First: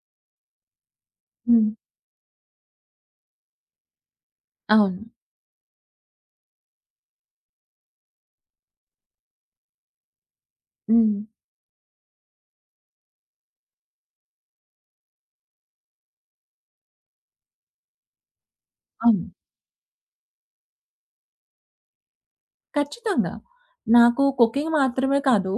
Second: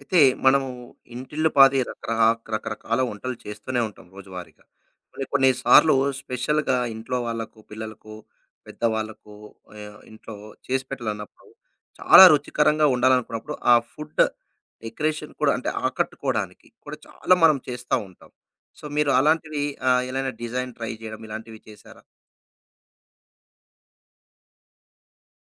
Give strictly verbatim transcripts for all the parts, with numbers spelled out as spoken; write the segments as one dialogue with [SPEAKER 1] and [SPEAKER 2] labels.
[SPEAKER 1] అయితే మనము ఇంటిల్లి
[SPEAKER 2] హ్మ్.
[SPEAKER 1] పాది రకర రకరకాల వంటలు చేస్తూనే ఉంటాం రోజువారీగా.
[SPEAKER 2] అవును.
[SPEAKER 1] కొన్ని కొన్ని సార్లు స్పెషల్‌గా ఇంట్లో వాళ్ళకు, పిల్లలకు, పెద్దవాళ్ళకు ఆహ్, ఇంట్లో చేసి
[SPEAKER 2] హ్మ్.
[SPEAKER 1] పెట్టాలన్నప్పుడు చాలా రుచికరంగా ఉండాలనుకున్నప్పుడు ఆ ఫుడ్ డెకరేషన్ కూడా అంటే ఆకట్టుకోవడానికి కూడా చాలా మనం చేస్తా ఉంటాం. సో, మీరు
[SPEAKER 2] అవును,
[SPEAKER 1] అలాంటివి ఆహ్, ఎలానా డిజైన్ ట్రై చేయడం ఇలాంటివి చేశారా?
[SPEAKER 2] ఖచ్చితంగా. నాకు కుకింగ్ మాత్రమే కాదు,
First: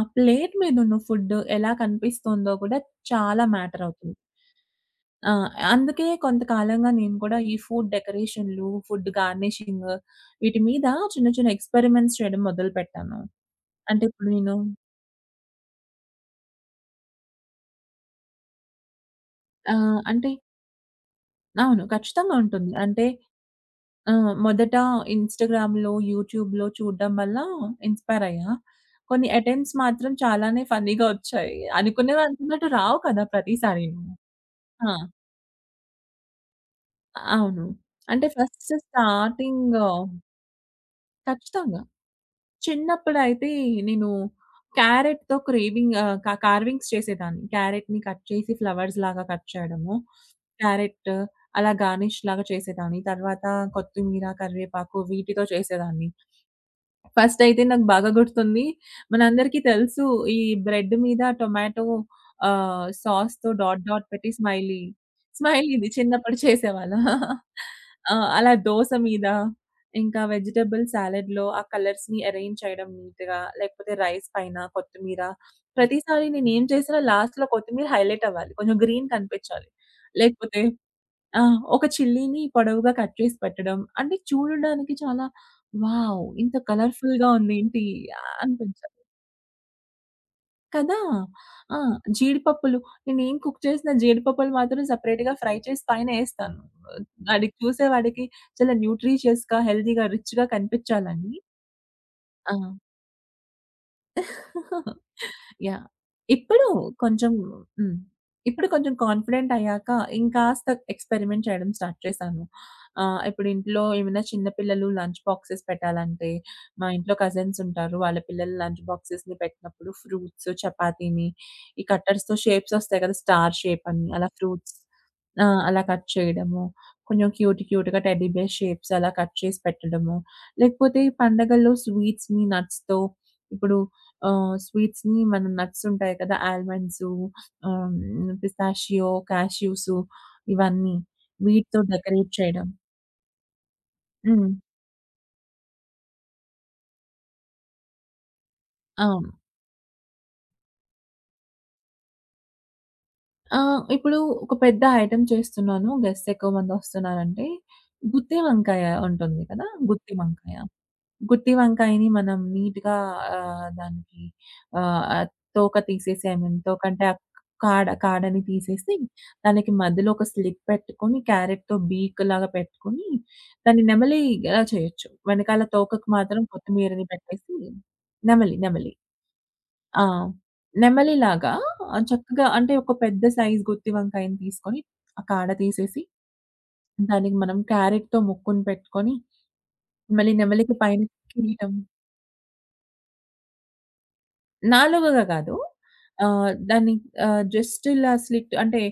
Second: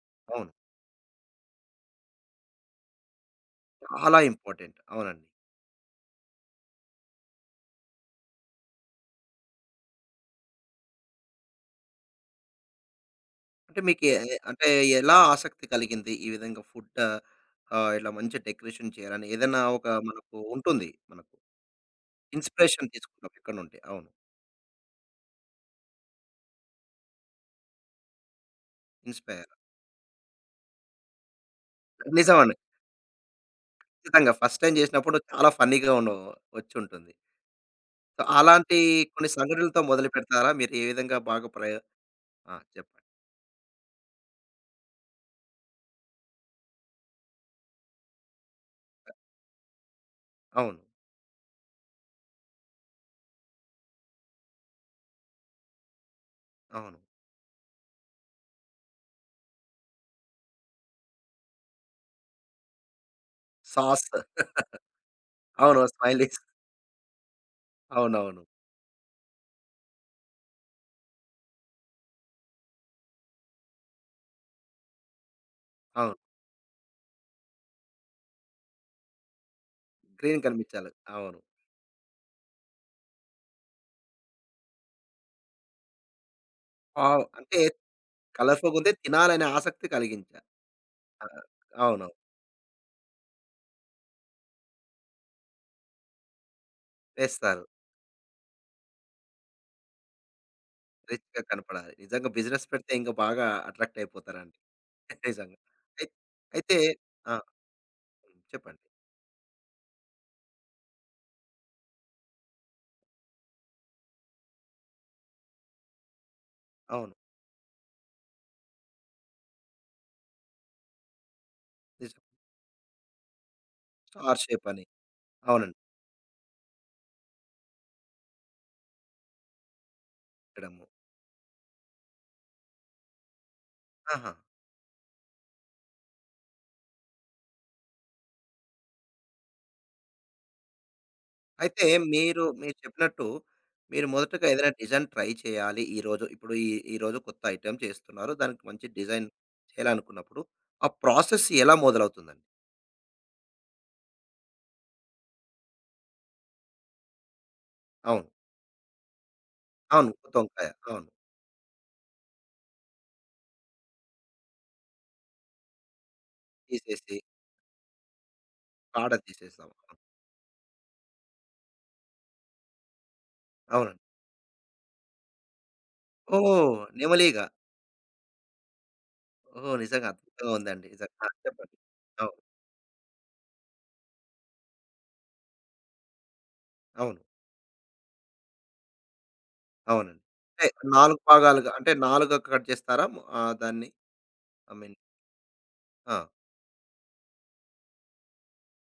[SPEAKER 2] ఆ
[SPEAKER 1] అవును.
[SPEAKER 2] ప్లేట్ మీదున్న ఫుడ్ ఎలా కనిపిస్తుందో కూడా చాలా మ్యాటర్
[SPEAKER 1] చాలా
[SPEAKER 2] అవుతుంది.
[SPEAKER 1] ఇంపార్టెంట్. అవునండి.
[SPEAKER 2] ఆ! అందుకే కొంతకాలంగా నేను కూడా ఈ ఫుడ్ డెకరేషన్‌లు, ఫుడ్ గార్నిషింగ్ వీటి మీద చిన్న చిన్న ఎక్స్‌పెరిమెంట్స్ చేయడం మొదలుపెట్టాను.
[SPEAKER 1] అంటే మీకు
[SPEAKER 2] అంటే
[SPEAKER 1] ఎ
[SPEAKER 2] ఇప్పుడు నేను
[SPEAKER 1] అంటే ఎలా ఆసక్తి కలిగింది? ఈ విధంగా ఫుడ్ ఆహ్, ఇట్లా మంచి డెకరేషన్ చేయాలని ఏదైనా ఒక
[SPEAKER 2] ఆహ్, అంటే
[SPEAKER 1] మనకు ఉంటుంది. మనకు
[SPEAKER 2] అవును, ఖచ్చితంగా ఉంటుంది.
[SPEAKER 1] ఇన్‌స్పిరేషన్
[SPEAKER 2] అంటే
[SPEAKER 1] తీసుకున్నాం ఎక్కడి నుండి. అవును.
[SPEAKER 2] ఆ! మొదట ఇన్‌స్టాగ్రామ్‌లో, యూట్యూబ్‌లో చూడడం వల్ల ఇన్‌స్పైర్ అయ్యా. కొన్ని
[SPEAKER 1] ఇన్‌స్పైర్.
[SPEAKER 2] అటెంప్ట్స్ మాత్రం చాలానే ఫన్నీ‌గా వచ్చాయి. అనుకున్నవి
[SPEAKER 1] నిజమండి.
[SPEAKER 2] అనుకున్నట్టు రావు కదా ప్రతిసారీను.
[SPEAKER 1] ఖచ్చితంగా ఫస్ట్ టైమ్
[SPEAKER 2] ఆ!
[SPEAKER 1] చేసినప్పుడు చాలా ఫన్నీ‌గా ఉండ వచ్చుంటుంది.
[SPEAKER 2] అవును.
[SPEAKER 1] సో,
[SPEAKER 2] అంటే ఫస్ట్
[SPEAKER 1] అలాంటి కొన్ని
[SPEAKER 2] స్టార్టింగ్
[SPEAKER 1] సంఘటనలతో మొదలుపెడతారా? మీరు ఏ విధంగా బాగా ప్రయ
[SPEAKER 2] ఖచ్చితంగా.
[SPEAKER 1] ఆ! చెప్పండి.
[SPEAKER 2] చిన్నప్పుడైతే నేను క్యారెట్‌తో క్రేవింగ్ ఆహ్, క కార్వింగ్స్ చేసేదాన్ని. క్యారెట్‌ని కట్ చేసి ఫ్లవర్స్ లాగా కట్ చేయడము.
[SPEAKER 1] అవును.
[SPEAKER 2] క్యారెట్ అలా గార్నిష్‌లాగా చేసేదాన్ని. తర్వాత కొత్తిమీర, కరివేపాకు వీటితో చేసేదాన్ని.
[SPEAKER 1] అవును.
[SPEAKER 2] ఫస్ట్ అయితే నాకు బాగా గుర్తుంది. మనందరికీ తెలుసు ఈ బ్రెడ్ మీద టొమాటో ఆహ్, సాస్‌తో డాట్ డాట్
[SPEAKER 1] సాస్
[SPEAKER 2] పెట్టి స్మైలీ. స్మైలీ
[SPEAKER 1] అవును.
[SPEAKER 2] ఇది చిన్నప్పుడు
[SPEAKER 1] స్మైలీస్
[SPEAKER 2] చేసేవాళ్ళం. ఆ!
[SPEAKER 1] అవునవును.
[SPEAKER 2] అలా దోస మీద, ఇంకా వెజిటబుల్ సాలడ్‌లో ఆ కలర్స్‌ని అరేంజ్ చేయడం నీట్‌గా, లేకపోతే రైస్ పైన కొత్తిమీర.
[SPEAKER 1] అవును.
[SPEAKER 2] ప్రతిసారి నేనేం చేసినా లాస్ట్‌లో కొత్తిమీర హైలైట్ అవ్వాలి. కొంచెం గ్రీన్ కనిపించాలి.
[SPEAKER 1] గ్రీన్
[SPEAKER 2] లేకపోతే
[SPEAKER 1] కనిపించాలి. అవును.
[SPEAKER 2] ఆ! ఒక చిల్లీని పొడవుగా కట్ చేసి పెట్టడం. అంటే చూడడానికి చాలా వావ్, ఇంత
[SPEAKER 1] వావ్!
[SPEAKER 2] కలర్‌ఫుల్‌గా
[SPEAKER 1] అంటే
[SPEAKER 2] ఉందేంటి
[SPEAKER 1] కలర్‌ఫుల్‌గుంది
[SPEAKER 2] అనిపించాలి.
[SPEAKER 1] తినాలనే ఆసక్తి కలిగించాలి.
[SPEAKER 2] కదా!
[SPEAKER 1] ఆ!
[SPEAKER 2] ఆ!
[SPEAKER 1] అవును.
[SPEAKER 2] జీడిపప్పులు నేనేం కుక్ చేసినా జీడిపప్పులు మాత్రం సెపరేట్‌గా ఫ్రై చేసి పైనేస్తాను. ఆడికి
[SPEAKER 1] వేస్తారు.
[SPEAKER 2] చూసేవాడికి చాలా న్యూట్రిషియస్‌గా, హెల్తీగా, రిచ్‌గా కనిపించాలని.
[SPEAKER 1] రిచ్‌గా కనపడాలి. నిజంగా
[SPEAKER 2] ఆ!
[SPEAKER 1] బిజినెస్ పెడితే ఇంకా బాగా అట్రాక్ట్ అయిపోతారండి. నిజంగా.
[SPEAKER 2] యాహ్!
[SPEAKER 1] అయి
[SPEAKER 2] ఇప్పుడు
[SPEAKER 1] అయితే
[SPEAKER 2] కొంచెం
[SPEAKER 1] ఆ!
[SPEAKER 2] హ్మ్. ఇప్పుడు
[SPEAKER 1] చెప్పండి.
[SPEAKER 2] కొంచెం కాన్ఫిడెంట్ అయ్యాక ఇంకాస్త ఎక్స్‌పెరిమెంట్ చేయడం స్టార్ట్ చేశాను. ఆహ్, ఇప్పుడు ఇంట్లో ఏమైనా చిన్న పిల్లలు లంచ్ బాక్సెస్ పెట్టాలంటే, మా
[SPEAKER 1] అవును.
[SPEAKER 2] ఇంట్లో కజిన్స్ ఉంటారు. వాళ్ళ పిల్లలు లంచ్ బాక్సెస్‌ని పెట్టినప్పుడు ఫ్రూట్స్, చపాతీని ఈ
[SPEAKER 1] నిజం.
[SPEAKER 2] కట్టర్స్‌తో షేప్స్ వస్తాయి కదా! స్టార్ షేప్ అని అలా
[SPEAKER 1] స్టార్ షేప్
[SPEAKER 2] ఫ్రూట్స్
[SPEAKER 1] అని.
[SPEAKER 2] ఆ!
[SPEAKER 1] అవునండి.
[SPEAKER 2] అలా కట్ చేయడము. కొంచెం క్యూట్ క్యూట్‌గా టెడ్డీ బేర్ షేప్స్ అలా కట్ చేసి పెట్టడము.
[SPEAKER 1] పెట్టడము.
[SPEAKER 2] లేకపోతే ఈ పండగల్లో స్వీట్స్‌ని నట్స్‌తో ఇప్పుడు
[SPEAKER 1] ఆహా!
[SPEAKER 2] ఆహ్, స్వీట్స్‌ని మనం నట్స్ ఉంటాయి కదా! ఆల్మండ్సు, ఆహ్, హ్మ్, పిస్తాషియో, కాష్యూసు ఇవన్నీ వీటితో
[SPEAKER 1] అయితే
[SPEAKER 2] డెకరేట్
[SPEAKER 1] మీరు
[SPEAKER 2] చేయడం.
[SPEAKER 1] మీరు చెప్పినట్టు మీరు మొదటగా
[SPEAKER 2] హ్మ్.
[SPEAKER 1] ఏదైనా డిజైన్ ట్రై చేయాలి ఈరోజు. ఇప్పుడు ఈ ఈరోజు కొత్త ఐటెమ్ చేస్తున్నారు. దానికి మంచి డిజైన్
[SPEAKER 2] అవును.
[SPEAKER 1] చేయాలనుకున్నప్పుడు ఆ ప్రాసెస్ ఎలా మొదలవుతుందండి?
[SPEAKER 2] ఆహ్, ఇప్పుడు ఒక పెద్ద ఐటెమ్ చేస్తున్నాను. గెస్ట్స్ ఎక్కువ మంది వస్తున్నారంటే
[SPEAKER 1] అవును.
[SPEAKER 2] గుత్తి వంకాయ ఉంటుంది కదా!
[SPEAKER 1] అవును.
[SPEAKER 2] గుత్తి
[SPEAKER 1] కొత్త
[SPEAKER 2] వంకాయ.
[SPEAKER 1] వంకాయ. అవును.
[SPEAKER 2] గుత్తి వంకాయని మనం నీట్‌గా ఆహ్, దానికి ఆహ్, తోక తీసేసి, ఐ మీన్ తోకంటే ఆ
[SPEAKER 1] తీసేసి
[SPEAKER 2] కాడ, కాడని తీసేసి
[SPEAKER 1] కాడ తీసేస్తాం.
[SPEAKER 2] దానికి
[SPEAKER 1] అవును
[SPEAKER 2] మధ్యలో ఒక స్లిప్ పెట్టుకొని, క్యారెట్‌తో బీక్ లాగా పెట్టుకొని దాన్ని
[SPEAKER 1] అవునండి.
[SPEAKER 2] నెమలి ఇలా చేయొచ్చు. వెనకాల తోకకు మాత్రం
[SPEAKER 1] ఓహ్!
[SPEAKER 2] కొత్తిమీరని
[SPEAKER 1] నెమలీగ.
[SPEAKER 2] పెట్టేసి నెమలి, నెమలి.
[SPEAKER 1] ఓహో!
[SPEAKER 2] ఆ!
[SPEAKER 1] నిజంగా అద్భుతంగా ఉందండి. నిజంగా. ఆ!
[SPEAKER 2] నెమలిలాగా
[SPEAKER 1] చెప్పండి.
[SPEAKER 2] ఆహ్,
[SPEAKER 1] అవును.
[SPEAKER 2] చక్కగా అంటే ఒక పెద్ద సైజ్ గుత్తి వంకాయని తీసుకొని ఆ కాడ తీసేసి
[SPEAKER 1] అవును.
[SPEAKER 2] దానికి మనం క్యారెట్‌తో ముక్కుని పెట్టుకొని
[SPEAKER 1] అవునండి.
[SPEAKER 2] మళ్ళీ
[SPEAKER 1] అంటే
[SPEAKER 2] నెమలికి పైన
[SPEAKER 1] నాలుగు భాగాలుగా
[SPEAKER 2] కిరీటం,
[SPEAKER 1] అంటే నాలుగుగా కట్ చేస్తారా? ము ఆహ్, దాన్ని ఐ మీన్
[SPEAKER 2] నాలుకగా కాదు.
[SPEAKER 1] ఆ!
[SPEAKER 2] ఆహ్, దాన్ని ఆహ్, జస్ట్ ఇలా స్లిట్ అంటే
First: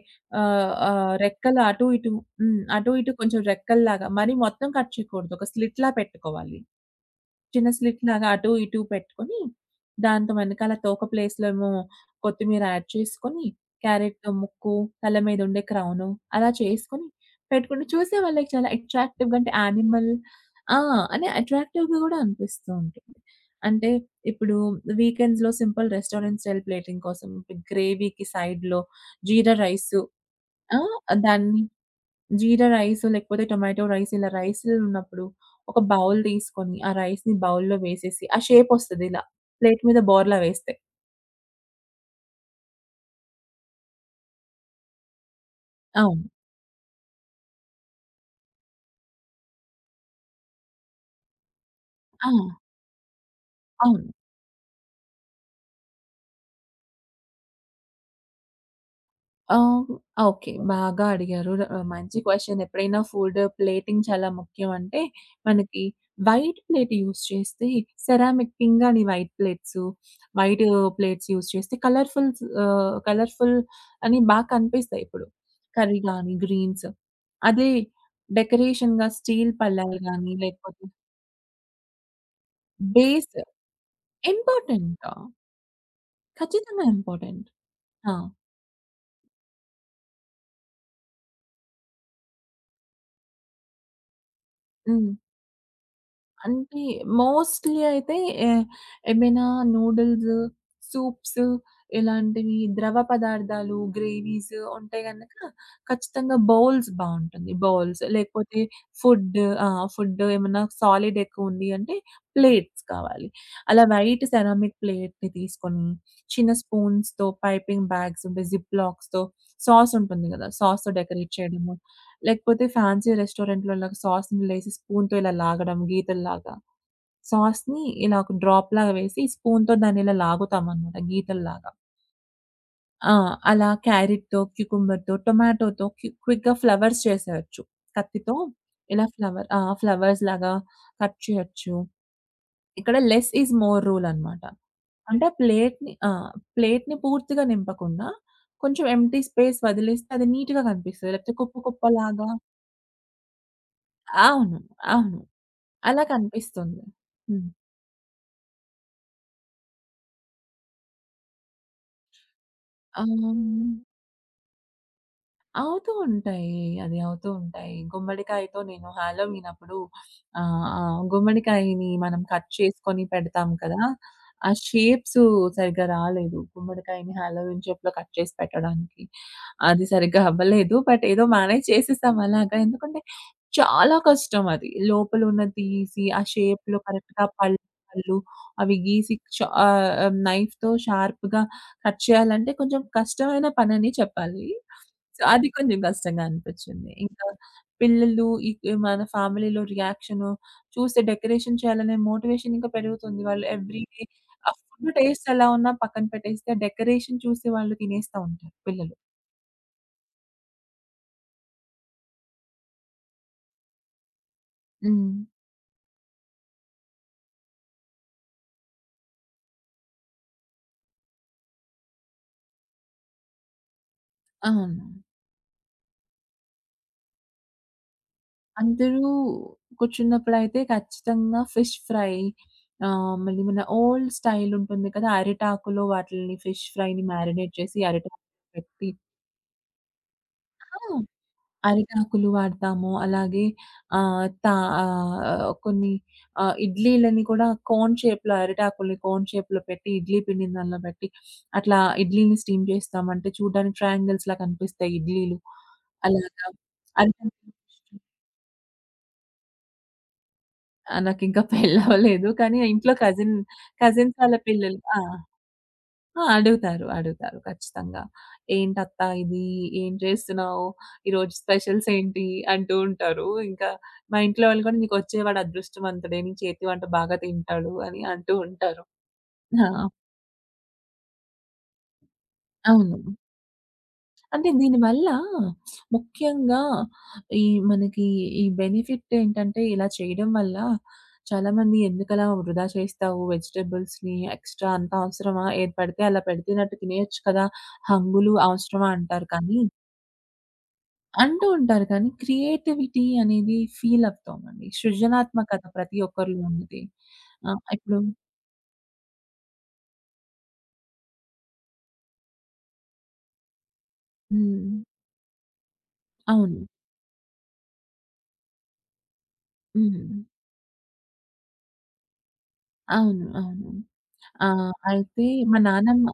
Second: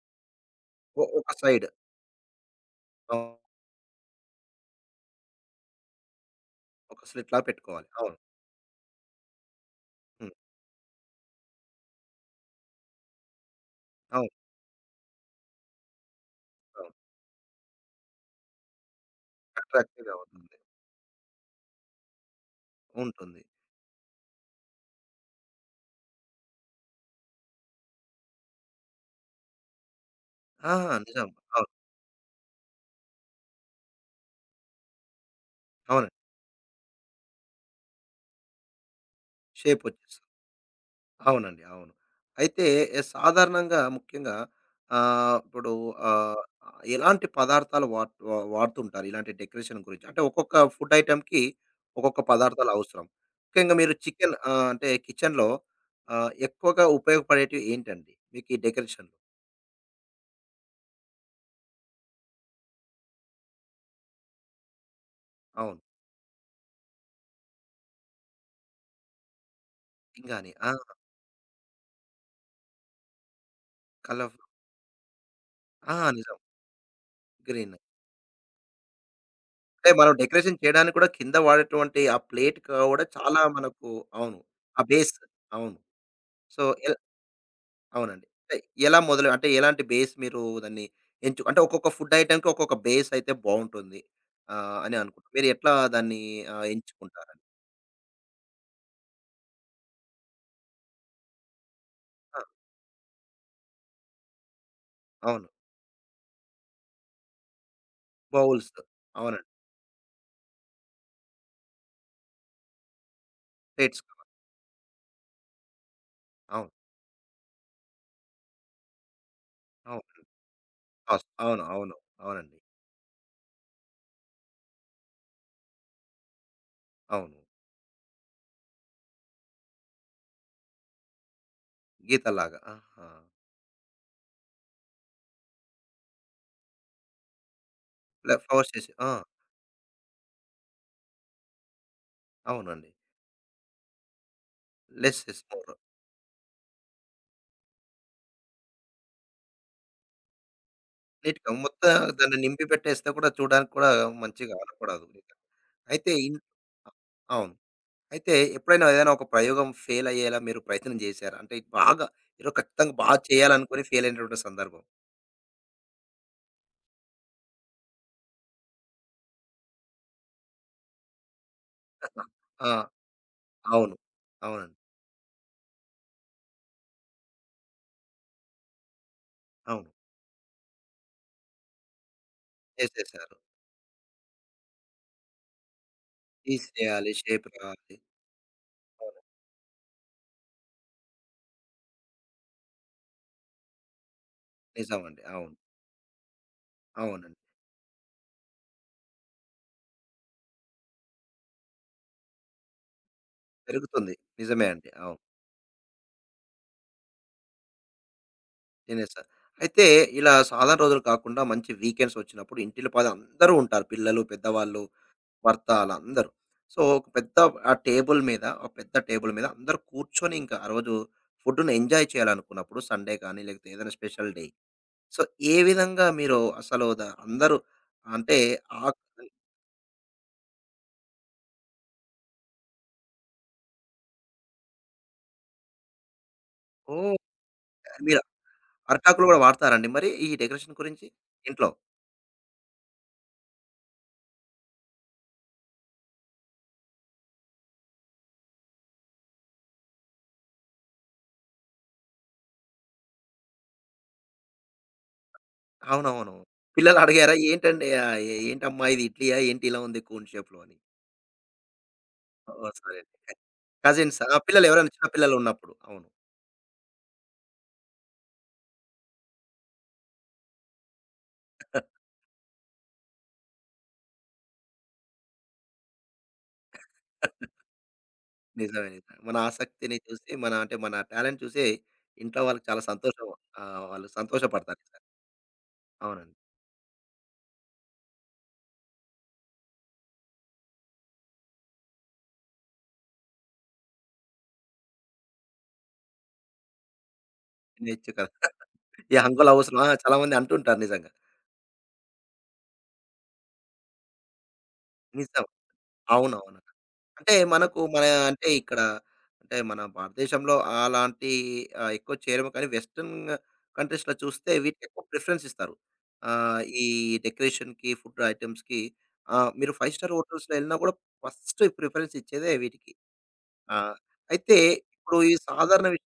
[SPEAKER 2] ఆహ్,
[SPEAKER 1] ఒ
[SPEAKER 2] ఆహ్,
[SPEAKER 1] ఒక
[SPEAKER 2] రెక్కలు
[SPEAKER 1] సైడ్.
[SPEAKER 2] అటు ఇటు. హ్మ్, అటు ఇటు
[SPEAKER 1] అవును.
[SPEAKER 2] కొంచెం రెక్కల్లాగా, మరీ మొత్తం కట్ చేయకూడదు. ఒక స్లిట్‌లా పెట్టుకోవాలి.
[SPEAKER 1] ఒక స్లిట్‌లా
[SPEAKER 2] చిన్న
[SPEAKER 1] పెట్టుకోవాలి. అవును.
[SPEAKER 2] స్లిట్‌లాగా అటు ఇటు పెట్టుకొని, దాంతో
[SPEAKER 1] హ్మ్.
[SPEAKER 2] వెనకాల తోక ప్లేస్‌లో ఏమో కొత్తిమీర యాడ్ చేసుకొని,
[SPEAKER 1] అవును.
[SPEAKER 2] క్యారెట్‌తో ముక్కు, తల మీద ఉండే క్రౌను అలా
[SPEAKER 1] అవును.
[SPEAKER 2] చేసుకొని పెట్టుకుంటే చూసే వాళ్ళకి చాలా అట్రాక్టివ్‌గా, అంటే యానిమల్
[SPEAKER 1] అట్రాక్టివ్‌గా ఉంటుంది.
[SPEAKER 2] ఆ! అని అట్రాక్టివ్‌గా గూడా అనిపిస్తూ ఉంటుంది.
[SPEAKER 1] ఉంటుంది.
[SPEAKER 2] అంటే ఇప్పుడు వీకెండ్స్‌లో సింపుల్ రెస్టారెంట్ స్టైల్ ప్లేటింగ్ కోసం గ్రేవీకి సైడ్‌లో జీరా రైసు. ఆ!
[SPEAKER 1] ఆహా! నిజం.
[SPEAKER 2] దాన్ని
[SPEAKER 1] అవును.
[SPEAKER 2] జీరా రైస్ లేకపోతే టొమాటో రైస్, ఇలా రైసులున్నప్పుడు ఒక
[SPEAKER 1] అవునండి.
[SPEAKER 2] బౌల్ తీసుకొని, ఆ రైస్‌ని బౌల్‌లో వేసేసి ఆ షేపొస్తది ఇలా ప్లేట్ మీద
[SPEAKER 1] షేపొచ్చేస్తుంది.
[SPEAKER 2] బోర్లా వేస్తే.
[SPEAKER 1] అవునండి. అవును. అయితే ఏ సాధారణంగా ముఖ్యంగా ఆహ్, ఇప్పుడు
[SPEAKER 2] అవును.
[SPEAKER 1] ఆహ్, ఎలాంటి పదార్థాలు వాడ్ వా వాడుతుంటారు? ఇలాంటి డెకరేషన్ గురించి. అంటే ఒక్కొక్క ఫుడ్ ఐటెమ్‌కి ఒక్కొక్క
[SPEAKER 2] ఆ!
[SPEAKER 1] పదార్థాలు అవసరం. ముఖ్యంగా మీరు
[SPEAKER 2] అవును.
[SPEAKER 1] చికెన్ ఆహ్, అంటే కిచెన్‌లో ఆహ్, ఎక్కువగా ఉపయోగపడేటివి ఏంటండి? మీకు ఈ డెకరేషన్‌లో?
[SPEAKER 2] ఆహ్, ఓకే, బాగా అడిగారు. ఆహ్, మంచి క్వెషన్. ఎప్పుడైనా ఫుడ్ ప్లేటింగ్ చాలా ముఖ్యం అంటే,
[SPEAKER 1] అవును.
[SPEAKER 2] మనకి వైట్ ప్లేట్ యూజ్ చేస్తే సెరామిక్ పింగాణి వైట్ ప్లేట్సు,
[SPEAKER 1] ఇంగాని
[SPEAKER 2] వైట్
[SPEAKER 1] ఆ!
[SPEAKER 2] ప్లేట్స్ యూజ్ చేస్తే కలర్‌ఫుల్స్ ఆహ్, కలర్‌ఫుల్ అని
[SPEAKER 1] కలర్‌ఫుల్
[SPEAKER 2] బా కనిపిస్తాయి ఇప్పుడు.
[SPEAKER 1] ఆ!
[SPEAKER 2] కర్రీ గానీ,
[SPEAKER 1] నిజం.
[SPEAKER 2] గ్రీన్స్. అదే
[SPEAKER 1] గ్రీన్.
[SPEAKER 2] డెకరేషన్‌గా స్టీల్
[SPEAKER 1] అంటే
[SPEAKER 2] పళ్ళాలు
[SPEAKER 1] మనం
[SPEAKER 2] గానీ,
[SPEAKER 1] డెకరేషన్
[SPEAKER 2] లేకపోతే
[SPEAKER 1] చేయడానికి కూడా కింద వాడేటువంటి ఆ ప్లేట్ కూడా
[SPEAKER 2] బేస్
[SPEAKER 1] చాలా మనకు అవును. ఆ
[SPEAKER 2] ఇంపార్టెంట్.
[SPEAKER 1] బేస్ అవును. సో
[SPEAKER 2] ఖచ్చితంగా
[SPEAKER 1] ఎల్
[SPEAKER 2] ఇంపార్టెంట్. ఆ!
[SPEAKER 1] అవునండి. అంటే ఎలా మొదలు అంటే ఎలాంటి బేస్ మీరు దాన్ని ఎంచు అంటే ఒక్కొక్క ఫుడ్ ఐటెమ్‌కి ఒక్కొక్క బేస్ అయితే బావుంటుంది. ఆహ్, అని
[SPEAKER 2] హ్మ్.
[SPEAKER 1] అనుకుంట. మీరు ఎట్లా దాన్ని ఆహ్,
[SPEAKER 2] అంటే
[SPEAKER 1] ఎంచుకుంటారని?
[SPEAKER 2] మోస్ట్‌లీ అయితే ఆహ్, ఏమైనా నూడిల్స్, సూప్స్
[SPEAKER 1] ఆ!
[SPEAKER 2] ఇలాంటివి ద్రవ పదార్థాలు, గ్రేవీస్ ఉంటే గనక
[SPEAKER 1] అవును.
[SPEAKER 2] ఖచ్చితంగా బౌల్స్ బావుంటుంది. బౌల్స్ లేకపోతే
[SPEAKER 1] బౌల్స్.
[SPEAKER 2] ఫుడ్
[SPEAKER 1] అవునండి.
[SPEAKER 2] ఆ! ఫుడ్ ఏమన్నా సాలిడ్ ఎక్కువుంది అంటే ప్లేట్స్ కావాలి. అలా
[SPEAKER 1] ప్లేట్స్.
[SPEAKER 2] వైట్ సెరామిక్ ప్లేట్‌ని తీసుకొని చిన్న
[SPEAKER 1] అవును.
[SPEAKER 2] స్పూన్స్‌తో పైపింగ్ బ్యాగ్స్ ఉంటాయి. జిప్ లాక్స్‌తో సాస్
[SPEAKER 1] అవును.
[SPEAKER 2] ఉంటుంది గదా! సాస్‌తో
[SPEAKER 1] కాస్ట్.
[SPEAKER 2] డెకరేట్
[SPEAKER 1] అవును.
[SPEAKER 2] చేయడము.
[SPEAKER 1] అవును. అవునండి.
[SPEAKER 2] లేకపోతే ఫ్యాన్సీ రెస్టారెంట్‌లోలాగా సాస్‌ని ఏసి స్పూన్‌తో ఇలా లాగడం గీతల్లాగా.
[SPEAKER 1] అవును.
[SPEAKER 2] సాస్‌ని ఇలా ఒక డ్రాప్‌లాగా వేసి స్పూన్‌తో దాన్నిలా లాగుతామనమాట గీతల్లాగా.
[SPEAKER 1] గీతల్లాగా. ఆహా!
[SPEAKER 2] ఆ! అలా క్యారెట్‌తో, క్యుకుంబర్‌తో, టొమాటోతో క్యు క్విక్‌గా ఫ్లవర్స్ చేసేయొచ్చు.
[SPEAKER 1] ఇలా
[SPEAKER 2] కత్తితో
[SPEAKER 1] ఫోర్స్ చేసి
[SPEAKER 2] ఇలా
[SPEAKER 1] ఆ!
[SPEAKER 2] ఫ్లవర్ ఆ! ఫ్లవర్స్‌లాగా కట్ చేయొచ్చు.
[SPEAKER 1] అవునండి.
[SPEAKER 2] ఇక్కడ లెస్ ఈజ్ మోర్ రూల్ అనమాట.
[SPEAKER 1] లెస్
[SPEAKER 2] అంటే
[SPEAKER 1] ఈస్ మోర్.
[SPEAKER 2] ప్లేట్‌ని ఆ! ప్లేట్‌ని పూర్తిగా నింపకుండా కొంచెం ఎంప్టీ స్పేస్ వదిలేస్తే అది నీట్‌గా కనిపిస్తది. లేకపోతే
[SPEAKER 1] నీట్‌గా
[SPEAKER 2] కుప్ప
[SPEAKER 1] మొత్తం
[SPEAKER 2] కుప్పలాగా
[SPEAKER 1] దాన్ని నింపి పెట్టేస్తే కూడా చూడడానికి కూడా మంచిగా
[SPEAKER 2] అవును,
[SPEAKER 1] ఆనపడదు.
[SPEAKER 2] అవును, అలా
[SPEAKER 1] అయితే ఇన్
[SPEAKER 2] కనిపిస్తుంది. హ్మ్.
[SPEAKER 1] అవును. అయితే ఎప్పుడైనా ఏదైనా ఒక ప్రయోగం ఫెయిల్ అయ్యేలా మీరు ప్రయత్నం చేశారా? అంటే ఇది బాగా ఏదో ఖచ్చితంగా బాగా
[SPEAKER 2] ఆహ్,
[SPEAKER 1] చేయాలనుకుని ఫెయిల్ అయినటువంటి సందర్భం.
[SPEAKER 2] అవుతూ ఉంటాయి. అది అవుతూ ఉంటాయి. గుమ్మడికాయతో నేను హాలోవీనప్పుడు ఆహ్, ఆహ్, గుమ్మడికాయని మనం కట్
[SPEAKER 1] ఆ!
[SPEAKER 2] చేసుకొని పెడతాం కదా!
[SPEAKER 1] అవును.
[SPEAKER 2] ఆ
[SPEAKER 1] అవునండి.
[SPEAKER 2] షేప్స్ సరిగ్గా రాలేదు. గుమ్మడికాయని హాలోవీన్ షేప్‌లో కట్ చేసి పెట్టడానికి. అది
[SPEAKER 1] అవును.
[SPEAKER 2] సరిగ్గా అవ్వలేదు. బట్ ఏదో మేనేజ్ చేసేసాం అలాగా. ఎందుకంటే
[SPEAKER 1] చేసేసారు.
[SPEAKER 2] చాలా కష్టం అది. లోపలున్నది తీసి, ఆ షేప్‌లో
[SPEAKER 1] తీసేయాలి,
[SPEAKER 2] కరెక్ట్‌గా
[SPEAKER 1] షేప్
[SPEAKER 2] పళ్ళు,
[SPEAKER 1] రావాలి.
[SPEAKER 2] పళ్ళు అవి గీసి
[SPEAKER 1] అవును.
[SPEAKER 2] షా ఆహ్, ఆహ్, నైఫ్‌తో షార్ప్‌గా కట్ చేయాలంటే కొంచెం కష్టమైన పననే చెప్పాలి.
[SPEAKER 1] నిజమండి.
[SPEAKER 2] సో, అది
[SPEAKER 1] అవును.
[SPEAKER 2] కొంచెం కష్టంగా అనిపిచ్చింది. ఇంకా
[SPEAKER 1] అవునండి.
[SPEAKER 2] పిల్లలు ఈ మన ఫ్యామిలీలో రియాక్షను చూస్తే డెకరేషన్ చేయాలనే మోటివేషన్ ఇంకా పెరుగుతుంది. వాళ్ళు ఎవ్రీ డే
[SPEAKER 1] పెరుగుతుంది.
[SPEAKER 2] ఆ
[SPEAKER 1] నిజమే అండి.
[SPEAKER 2] ఫుడ్
[SPEAKER 1] అవును.
[SPEAKER 2] టేస్ట్ ఎలా ఉన్నా పక్కన పెట్టేస్తే, డెకరేషన్ చూసి వాళ్ళు తినేస్తా ఉంటారు పిల్లలు.
[SPEAKER 1] తినేసారు. అయితే ఇలా సాధారణ రోజులు కాకుండా మంచి వీకెండ్స్ వచ్చినప్పుడు ఇంటిల్లిపాది అందరూ ఉంటారు. పిల్లలు, పెద్దవాళ్ళు
[SPEAKER 2] హ్మ్.
[SPEAKER 1] భర్త ఆళ్ళందరూ. సో, ఒక పెద్ద ఆ టేబుల్ మీద ఒక పెద్ద టేబుల్ మీద అందరూ కూర్చొని ఇంకా ఆ రోజు ఫుడ్‌ని ఎంజాయ్ చేయాలనుకున్నప్పుడు సండే కానీ, లేకపోతే ఏదైనా స్పెషల్ డే.
[SPEAKER 2] అవును.
[SPEAKER 1] సో, ఏ విధంగా మీరు అసలు ద అందరూ అంటే ఆహ్,
[SPEAKER 2] అందరూ కూర్చున్నప్పుడైతే ఖచ్చితంగా ఫిష్ ఫ్రై, ఆహ్, మళ్ళీ మన ఓల్డ్ స్టైల్ ఉంటుంది కదా! అరిటాకులో వాటిల్ని, ఫిష్ ఫ్రైని
[SPEAKER 1] ఓహ్!
[SPEAKER 2] మ్యారినేట్ చేసి
[SPEAKER 1] మీరు
[SPEAKER 2] అరిటాకులో పెట్టి
[SPEAKER 1] అరిటాకులు గూడా వాడతారండి మరి ఈ డెకరేషన్
[SPEAKER 2] ఆ!
[SPEAKER 1] గురించి? ఇంట్లో.
[SPEAKER 2] అరిటాకులు వాడతాము. అలాగే ఆహ్, తా ఆహ్, కొన్ని ఆహ్, ఇడ్లీలని కూడా కోన్ షేప్‌లో, అరిటాకుల్ని కోన్ షేప్‌లో పెట్టి ఇడ్లీ పిండిని దానిలో పెట్టి అట్లా ఇడ్లీని స్టీమ్ చేస్తాం. అంటే చూడ్డానికి ట్రయాంగిల్స్‌లా కనిపిస్తాయి ఇడ్లీలు.
[SPEAKER 1] అవునవును.
[SPEAKER 2] అలాగా
[SPEAKER 1] పిల్లలు అడిగారా?
[SPEAKER 2] అరిటాకులు
[SPEAKER 1] ఏంటండి ఆహ్, ఏంటమ్మా ఇది ఇడ్లీయా? ఏంటి ఇలా ఉంది కోన్ షేప్‌లో అని?
[SPEAKER 2] ఆ! నాకింకా పెళ్లవ్వలేదు. కానీ
[SPEAKER 1] ఓహ్!
[SPEAKER 2] ఇంట్లో
[SPEAKER 1] సరే.
[SPEAKER 2] కజిన్ కజిన్స్
[SPEAKER 1] కజిన్సా?
[SPEAKER 2] వాళ్ళ
[SPEAKER 1] పిల్లలు
[SPEAKER 2] పిల్లలు
[SPEAKER 1] ఎవరైనా
[SPEAKER 2] ఆ!
[SPEAKER 1] చిన్న పిల్లలున్నప్పుడు. అవును.
[SPEAKER 2] ఆ! అడుగుతారు. అడుగుతారు ఖచ్చితంగా. "ఏంటత్తా ఇది? ఏం చేస్తున్నావు? ఈరోజు స్పెషల్స్ ఏంటి?" అంటూ ఉంటారు. ఇంకా మా ఇంట్లో వాళ్ళు కూడా "నీకొచ్చేవాడు అదృష్టవంతుడే. నీ చేతి వంట బాగా తింటాడు" అని అంటూ ఉంటారు.
[SPEAKER 1] నిజమే. నిజమే. మన
[SPEAKER 2] ఆ!
[SPEAKER 1] ఆసక్తిని చూసి, మన అంటే మన టాలెంట్ చూసి ఇంట్లో వాళ్ళకి చాలా
[SPEAKER 2] అవును.
[SPEAKER 1] సంతోషం ఆహ్, వాళ్ళు
[SPEAKER 2] అంటే
[SPEAKER 1] సంతోషపడతారు. నిజంగా.
[SPEAKER 2] దీనివల్ల
[SPEAKER 1] అవునండి.
[SPEAKER 2] ముఖ్యంగా ఈ మనకి ఈ బెనిఫిట్ ఏంటంటే ఇలా చేయడం వల్ల చాలామంది "ఎందుకలా వృధా చేస్తావు వెజిటబుల్స్‌ని, ఎక్స్‌ట్రా అంత అవసరమా? ఏది పడితే అలా పెడితేనట్టు తినేయొచ్చు కదా!
[SPEAKER 1] తినేయొచ్చు కదా!
[SPEAKER 2] హంగులు అవసరమా?"
[SPEAKER 1] ఈ
[SPEAKER 2] అంటారు
[SPEAKER 1] అంకుల్
[SPEAKER 2] కానీ,
[SPEAKER 1] అవసరమా? చాలా మంది అంటుంటారు నిజంగా.
[SPEAKER 2] అంటూ ఉంటారు కానీ క్రియేటివిటీ అనేది ఫీల్ అవుతామండి.
[SPEAKER 1] నిజం.
[SPEAKER 2] సృజనాత్మకత ప్రతి ఒక్కరిలో
[SPEAKER 1] అవునవును.
[SPEAKER 2] ఉన్నది.
[SPEAKER 1] అంటే
[SPEAKER 2] ఆహ్,
[SPEAKER 1] మనకు
[SPEAKER 2] ఇప్పుడు
[SPEAKER 1] మన అంటే ఇక్కడ అంటే మన భారతదేశంలో అలాంటి ఆహ్, ఎక్కువ చేయలేము కానీ వెస్టర్న్ కంట్రీస్‌లో చూస్తే
[SPEAKER 2] హ్మ్.
[SPEAKER 1] వీటికి ఎక్కువ ప్రిఫరెన్స్ ఇస్తారు.
[SPEAKER 2] అవును.
[SPEAKER 1] ఆహ్, ఈ డెకరేషన్‌కి, ఫుడ్ ఐటెమ్స్‌కి ఆహ్, మీరు ఐదు స్టార్
[SPEAKER 2] హ్మ్.
[SPEAKER 1] హోటల్స్‌లో ఎళ్ళినా కూడా ఫస్ట్ ప్రిఫరెన్స్ ఇచ్చేదే వీటికి.
[SPEAKER 2] అవును. అవును.
[SPEAKER 1] ఆ!
[SPEAKER 2] ఆ!
[SPEAKER 1] అయితే ఇప్పుడు
[SPEAKER 2] అయితే
[SPEAKER 1] ఈ
[SPEAKER 2] మా
[SPEAKER 1] సాధారణ విష
[SPEAKER 2] నానమ్మ.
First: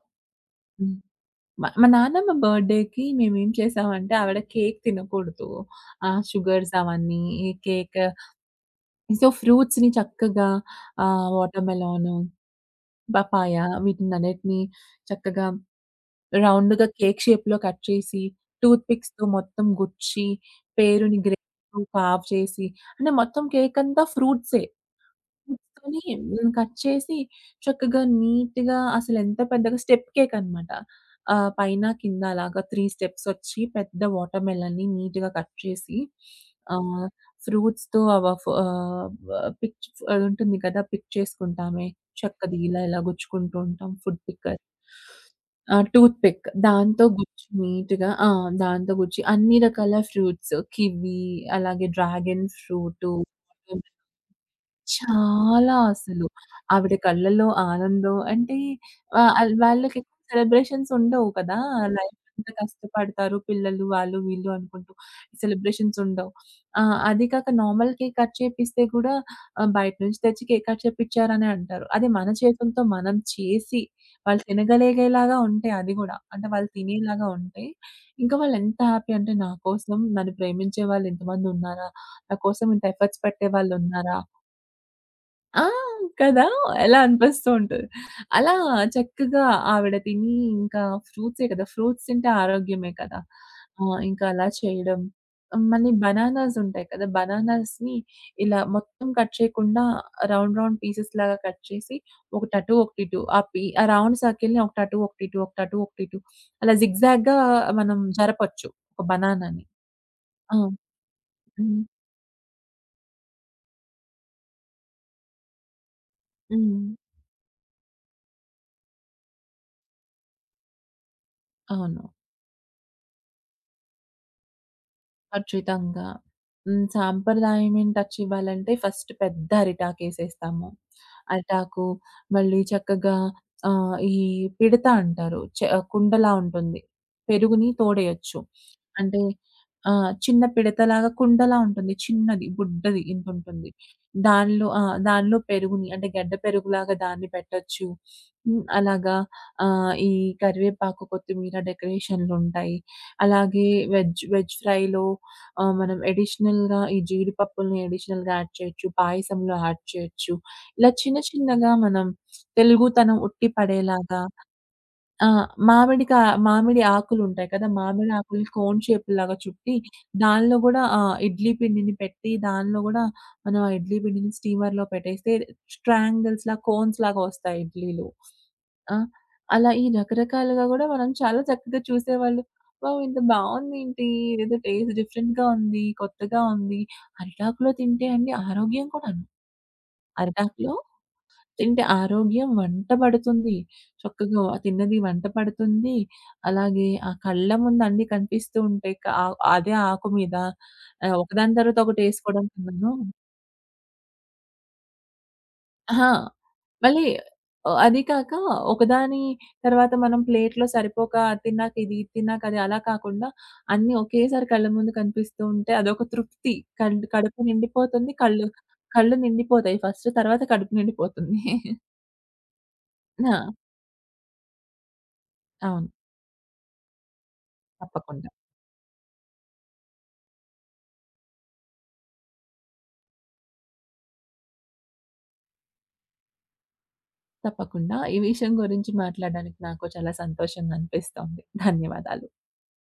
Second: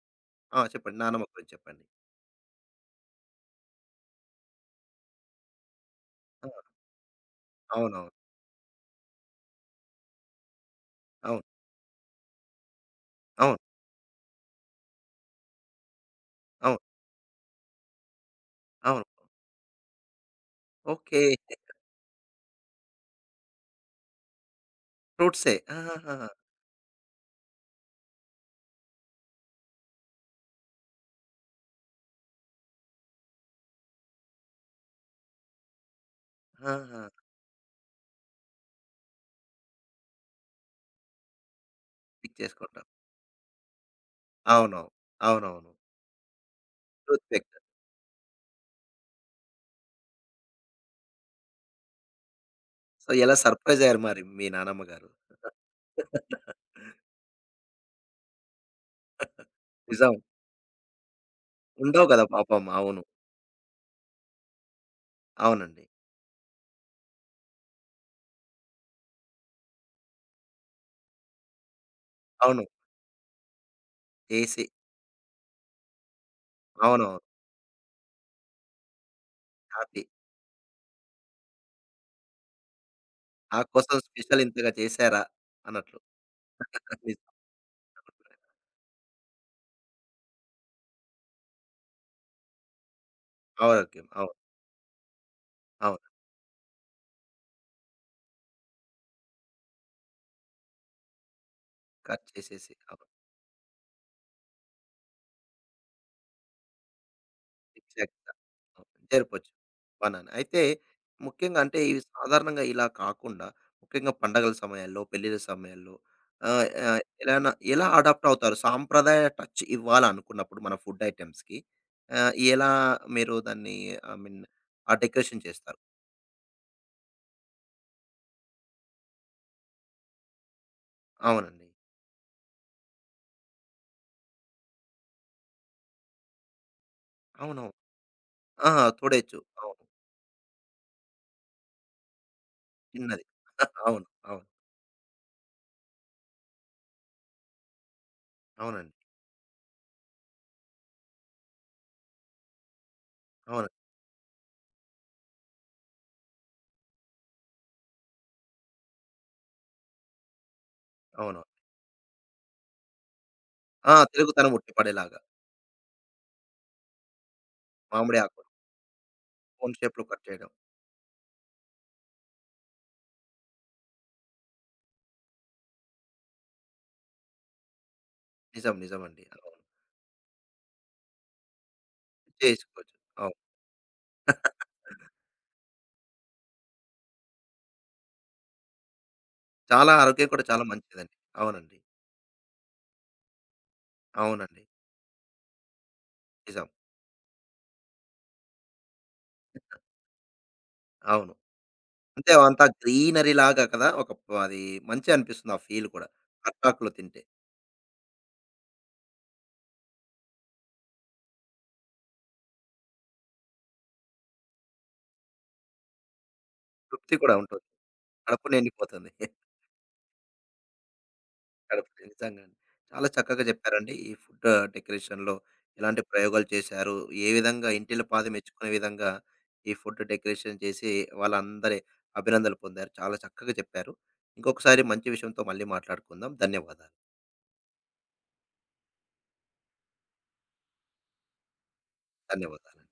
[SPEAKER 1] ఆ!
[SPEAKER 2] హ్మ్.
[SPEAKER 1] చెప్పండి. నానమ్మ గురించి
[SPEAKER 2] మా
[SPEAKER 1] చెప్పండి.
[SPEAKER 2] మా నాన్నమ్మ బర్త్‌డేకి మేమేం చేసామంటే ఆవిడ కేక్ తినకూడదు. ఆహ్,
[SPEAKER 1] ఆ!
[SPEAKER 2] షుగర్స్ అవన్నీ ఈ కేక్,
[SPEAKER 1] అవునవును.
[SPEAKER 2] సో ఫ్రూట్స్‌ని చక్కగా, ఆహ్,
[SPEAKER 1] అవును.
[SPEAKER 2] వాటర్‌మెలన్,
[SPEAKER 1] అవును.
[SPEAKER 2] పపాయ వీటినన్నిటిని చక్కగా
[SPEAKER 1] అవును.
[SPEAKER 2] రౌండ్‌గా కేక్ షేప్‌లో కట్ చేసి,
[SPEAKER 1] అవును.
[SPEAKER 2] టూత్‌పిక్స్‌తో మొత్తం గుచ్చి, పేరుని
[SPEAKER 1] ఓకే.
[SPEAKER 2] గ్రేప్‌తో కార్వ్ చేసి, అంటే మొత్తం కేకంతా ఫ్రూట్సే.
[SPEAKER 1] ఫ్రూట్సే.
[SPEAKER 2] తీసుకొని
[SPEAKER 1] ఆహాహా!
[SPEAKER 2] హ్మ్, కట్ చేసి చక్కగా నీట్‌గా, అసలెంత పెద్దగా స్టెప్ కేక్ అన్నమాట. ఆహ్, పైన, కింద అలాగా మూడు స్టెప్స్ ఒచ్చి పెద్ద వాటర్‌మెలన్‌ని నీట్‌గా కట్ చేసి
[SPEAKER 1] ఆహా!
[SPEAKER 2] ఆహ్, ఫ్రూట్స్‌తో అవ ఫ ఆహ్, పిక్ ఉంటుంది కదా! పిక్ చేసుకుంటామే.
[SPEAKER 1] పిక్
[SPEAKER 2] చెక్కది ఇలా
[SPEAKER 1] చేసుకుంటాం.
[SPEAKER 2] ఇలా గుచ్చుకుంటూ ఉంటాం ఫుడ్ పిక్కర్.
[SPEAKER 1] అవునవును. అవునవును.
[SPEAKER 2] ఆ! టూత్ పిక్ దాంతో
[SPEAKER 1] టూత్
[SPEAKER 2] గుచ్చి
[SPEAKER 1] పిక్.
[SPEAKER 2] నీట్‌గా ఆ! దాంతో గుచ్చి అన్ని రకాల ఫ్రూట్స్ కివి, అలాగే డ్రాగన్
[SPEAKER 1] సో,
[SPEAKER 2] ఫ్రూటు.
[SPEAKER 1] ఎలా సర్ప్రైజ్ అయ్యారు మరి మీ నానమ్మ గారు?
[SPEAKER 2] చాలా అసలు. ఆవిడ కళ్ళల్లో ఆనందం అంటే ఆహ్, ఆల్ వాళ్ళకి
[SPEAKER 1] నిజం.
[SPEAKER 2] ఎక్కువ సెలబ్రేషన్స్ ఉండవు కదా!
[SPEAKER 1] ఉండవు
[SPEAKER 2] లైఫ్
[SPEAKER 1] కదా
[SPEAKER 2] అంతా
[SPEAKER 1] పాపం. అవును.
[SPEAKER 2] కష్టపడతారు పిల్లలు, వాళ్ళు వీళ్ళు అనుకుంటూ,
[SPEAKER 1] అవునండి.
[SPEAKER 2] సెలబ్రేషన్స్ ఉండవు. ఆ! అది కాక నార్మల్ కేక్ కట్ చేపిస్తే కూడా ఆహ్, బయట నుంచి తెచ్చి కేక్ కట్ చేపిచ్చారనే అంటారు. అదే మన
[SPEAKER 1] అవును.
[SPEAKER 2] చేతులతో మనం చేసి వాళ్ళు
[SPEAKER 1] చేసి
[SPEAKER 2] తినగలిగేలాగా ఉంటే అది గూడా, అంటే వాళ్ళు
[SPEAKER 1] అవునవును.
[SPEAKER 2] తినేలాగా ఉంటే, ఇంకా వాళ్ళు ఎంత హ్యాపీ అంటే, నా కోసం
[SPEAKER 1] హ్యాపీ.
[SPEAKER 2] నన్ను ప్రేమించే వాళ్ళు ఇంతమంది ఉన్నారా? నా కోసం ఇంత ఎఫర్ట్స్
[SPEAKER 1] నా కోసం
[SPEAKER 2] పెట్టేవాళ్ళున్నారా?
[SPEAKER 1] స్పెషల్ ఇంతగా చేశారా
[SPEAKER 2] ఆ!
[SPEAKER 1] అన్నట్లు.
[SPEAKER 2] కదా! ఎలా
[SPEAKER 1] నిజం.
[SPEAKER 2] అనిపిస్తూ ఉంటది. అలా చక్కగా ఆవిడ తిని ఇంకా ఫ్రూట్సే కదా! ఫ్రూట్స్ తింటే ఆరోగ్యమే కదా! ఆహ్,
[SPEAKER 1] ఆరోగ్యం.
[SPEAKER 2] ఇంకా
[SPEAKER 1] అవును.
[SPEAKER 2] అలా చేయడం. మళ్ళీ
[SPEAKER 1] అవును.
[SPEAKER 2] బనానాస్ ఉంటాయి కదా! బనానాస్‌ని ఇలా మొత్తం కట్ చేయకుండా రౌండ్ రౌండ్ పీసెస్ లాగా కట్ చేసి
[SPEAKER 1] కట్
[SPEAKER 2] ఒకటి
[SPEAKER 1] చేసేసి.
[SPEAKER 2] అటు, ఒకటి
[SPEAKER 1] అవును.
[SPEAKER 2] ఇటు, ఆ పి ఆ రౌండ్ సర్కిల్‌ని ఒకటి అటు, ఒకటి ఇటు, ఒకటి అటు, ఒకటి ఇటు అలా జిగ్‌జాగ్‌గా మనం
[SPEAKER 1] ఎగ్జాక్ట్‌గా.
[SPEAKER 2] జరపొచ్చు ఒక
[SPEAKER 1] జరిపొచ్చు.
[SPEAKER 2] బనానాని.
[SPEAKER 1] బనానా.
[SPEAKER 2] ఆ!
[SPEAKER 1] అయితే ముఖ్యంగా అంటే
[SPEAKER 2] హ్మ్.
[SPEAKER 1] ఇవి సాధారణంగా ఇలా కాకుండా ముఖ్యంగా పండగల సమయాల్లో, పెళ్ళిళ్ళ సమయాల్లో ఆహ్,
[SPEAKER 2] హ్మ్.
[SPEAKER 1] ఆహ్, ఎలానా ఎలా అడాప్ట్ అవుతారు? సాంప్రదాయ టచ్ ఇవ్వాలనుకున్నప్పుడు మన ఫుడ్ ఐటెమ్స్‌కి
[SPEAKER 2] అవును.
[SPEAKER 1] ఆహ్, ఎలా మీరు దాన్ని ఐ మీన్ ఆ డెకరేషన్ చేస్తారు?
[SPEAKER 2] ఖచ్చితంగా. హ్మ్. సాంప్రదాయమైన టచ్ ఇవ్వాలంటే ఫస్ట్ పెద్ద అరిటాకేసేస్తాము.
[SPEAKER 1] అవునండి.
[SPEAKER 2] అరిటాకు మళ్ళీ చక్కగా, ఆహ్, ఈ పిడత అంటారు. చ కుండలా ఉంటుంది. పెరుగుని
[SPEAKER 1] అవునవును.
[SPEAKER 2] తోడేయొచ్చు.
[SPEAKER 1] ఆ!
[SPEAKER 2] అంటే
[SPEAKER 1] తోడేచ్చు. అవును.
[SPEAKER 2] ఆహ్, చిన్న పిడతలాగా కుండలా ఉంటుంది. చిన్నది, బుడ్డది
[SPEAKER 1] చిన్నది.
[SPEAKER 2] ఇంతుంటుంది.
[SPEAKER 1] అవును. అవును.
[SPEAKER 2] దానిలో ఆ! దానిలో పెరుగుని అంటే గడ్డ పెరుగులాగా దాన్ని పెట్టొచ్చు. హ్మ్,
[SPEAKER 1] అవునండి.
[SPEAKER 2] అలాగా ఆహ్, ఈ కరివేపాకు, కొత్తిమీర డెకరేషన్లుంటాయి. అలాగే
[SPEAKER 1] అవును.
[SPEAKER 2] వెజ్, వెజ్ ఫ్రైలో ఆహ్, మనం అడిషనల్‌గా ఈ జీడిపప్పుల్ని అడిషనల్‌గా యాడ్ చేయొచ్చు. పాయసంలో యాడ్ చేయొచ్చు. ఇలా చిన్న
[SPEAKER 1] అవును.
[SPEAKER 2] చిన్నగా మనం తెలుగుతనం ఉట్టి
[SPEAKER 1] ఆ!
[SPEAKER 2] పడేలాగా.
[SPEAKER 1] తెలుగుతనం ఉట్టిపడేలాగా.
[SPEAKER 2] ఆ! మామిడికా మామిడి ఆకులుంటాయి కదా! మామిడి
[SPEAKER 1] మామిడి ఆకులు
[SPEAKER 2] ఆకుల్ని కోన్ షేపుల్లాగా చుట్టి
[SPEAKER 1] కోన్ షేప్‌లో కట్ చేయడం.
[SPEAKER 2] దానిలో గూడా ఆహ్, ఇడ్లీ పిండిని పెట్టి దానిలో గూడా, మనం ఆ ఇడ్లీ పిండిని స్టీమర్‌లో పెట్టేస్తే ట్రయాంగిల్స్‌లా, కోన్స్‌లాగా వస్తాయి ఇడ్లీలు.
[SPEAKER 1] నిజం.
[SPEAKER 2] ఆ!
[SPEAKER 1] నిజమండి. అవును.
[SPEAKER 2] అలా ఈ రకరకాలుగా గూడా మనం చాలా చక్కగా చూసేవాళ్ళు.
[SPEAKER 1] చేసుకోవచ్చు.
[SPEAKER 2] వావ్, ఇంత
[SPEAKER 1] అవును.
[SPEAKER 2] బావుందేంటి? ఇదేదో టేస్ట్ డిఫరెంట్‌గా ఉంది. కొత్తగా ఉంది. అరిటాకులో తింటే అండి ఆరోగ్యం కూడాను.
[SPEAKER 1] చాలా ఆరోగ్యం కూడా చాలా
[SPEAKER 2] అరిటాకులో
[SPEAKER 1] మంచిదండి. అవునండి.
[SPEAKER 2] తింటే ఆరోగ్యం వంట పడుతుంది. చక్కగా
[SPEAKER 1] అవునండి.
[SPEAKER 2] తిన్నది వంట పడుతుంది.
[SPEAKER 1] నిజం.
[SPEAKER 2] అలాగే ఆ కళ్ళ ముందు అన్నీ కనిపిస్తూ ఉంటాయి. క ఆహ్, అదే ఆకు మీద ఆహ్,
[SPEAKER 1] అవును.
[SPEAKER 2] ఒకదాని తర్వాత
[SPEAKER 1] అంటే
[SPEAKER 2] ఒకటేసుకోవడం
[SPEAKER 1] అంతా
[SPEAKER 2] కన్నాను
[SPEAKER 1] గ్రీనరీ లాగా కదా! ఒక ప్ అది మంచిగనిపిస్తుంది ఆ ఫీల్ కూడా.
[SPEAKER 2] ఆహా!
[SPEAKER 1] అరిటాకులు
[SPEAKER 2] మళ్ళీ
[SPEAKER 1] తింటే.
[SPEAKER 2] ఆహ్, అది కాక ఒకదాని తర్వాత మనం ప్లేట్‌లో సరిపోక అది తిన్నాక ఇది, ఇది తిన్నాక అది, అలా కాకుండా అన్నీ ఒకేసారి కళ్ళ ముందు కనిపిస్తూ ఉంటే అదొక తృప్తి. కళ్ళు
[SPEAKER 1] తృప్తి కూడా
[SPEAKER 2] కడుపు
[SPEAKER 1] ఉంటుంది.
[SPEAKER 2] నిండిపోతుంది. కళ్ళు
[SPEAKER 1] కడుపు నిండిపోతుంది.
[SPEAKER 2] కళ్ళు నిండిపోతాయి ఫస్ట్. తర్వాత కడుపు నిండిపోతుంది.
[SPEAKER 1] కడుపు నిండి- నిజంగా అండి. చాలా చక్కగా
[SPEAKER 2] ఆ!
[SPEAKER 1] చెప్పారండి. ఈ ఫుడ్ డెకరేషన్‌లో
[SPEAKER 2] అవును.
[SPEAKER 1] ఎలాంటి ప్రయోగాలు చేశారు? ఏ విధంగా
[SPEAKER 2] తప్పకుండా.
[SPEAKER 1] ఇంటిల్లిపాది మెచ్చుకునే విధంగా ఈ ఫుడ్ డెకరేషన్ చేసి వాళ్ళందరి అభినందనలు పొందారు. చాలా చక్కగా చెప్పారు. ఇంకొకసారి మంచి విషయంతో మళ్ళీ మాట్లాడుకుందాం. ధన్యవాదాలు.
[SPEAKER 2] తప్పకుండా. ఈ విషయం గురించి మాట్లాడడానికి నాకు చాలా సంతోషంగా అనిపిస్తోంది. ధన్యవాదాలు.
[SPEAKER 1] ధన్యవాదాలండి.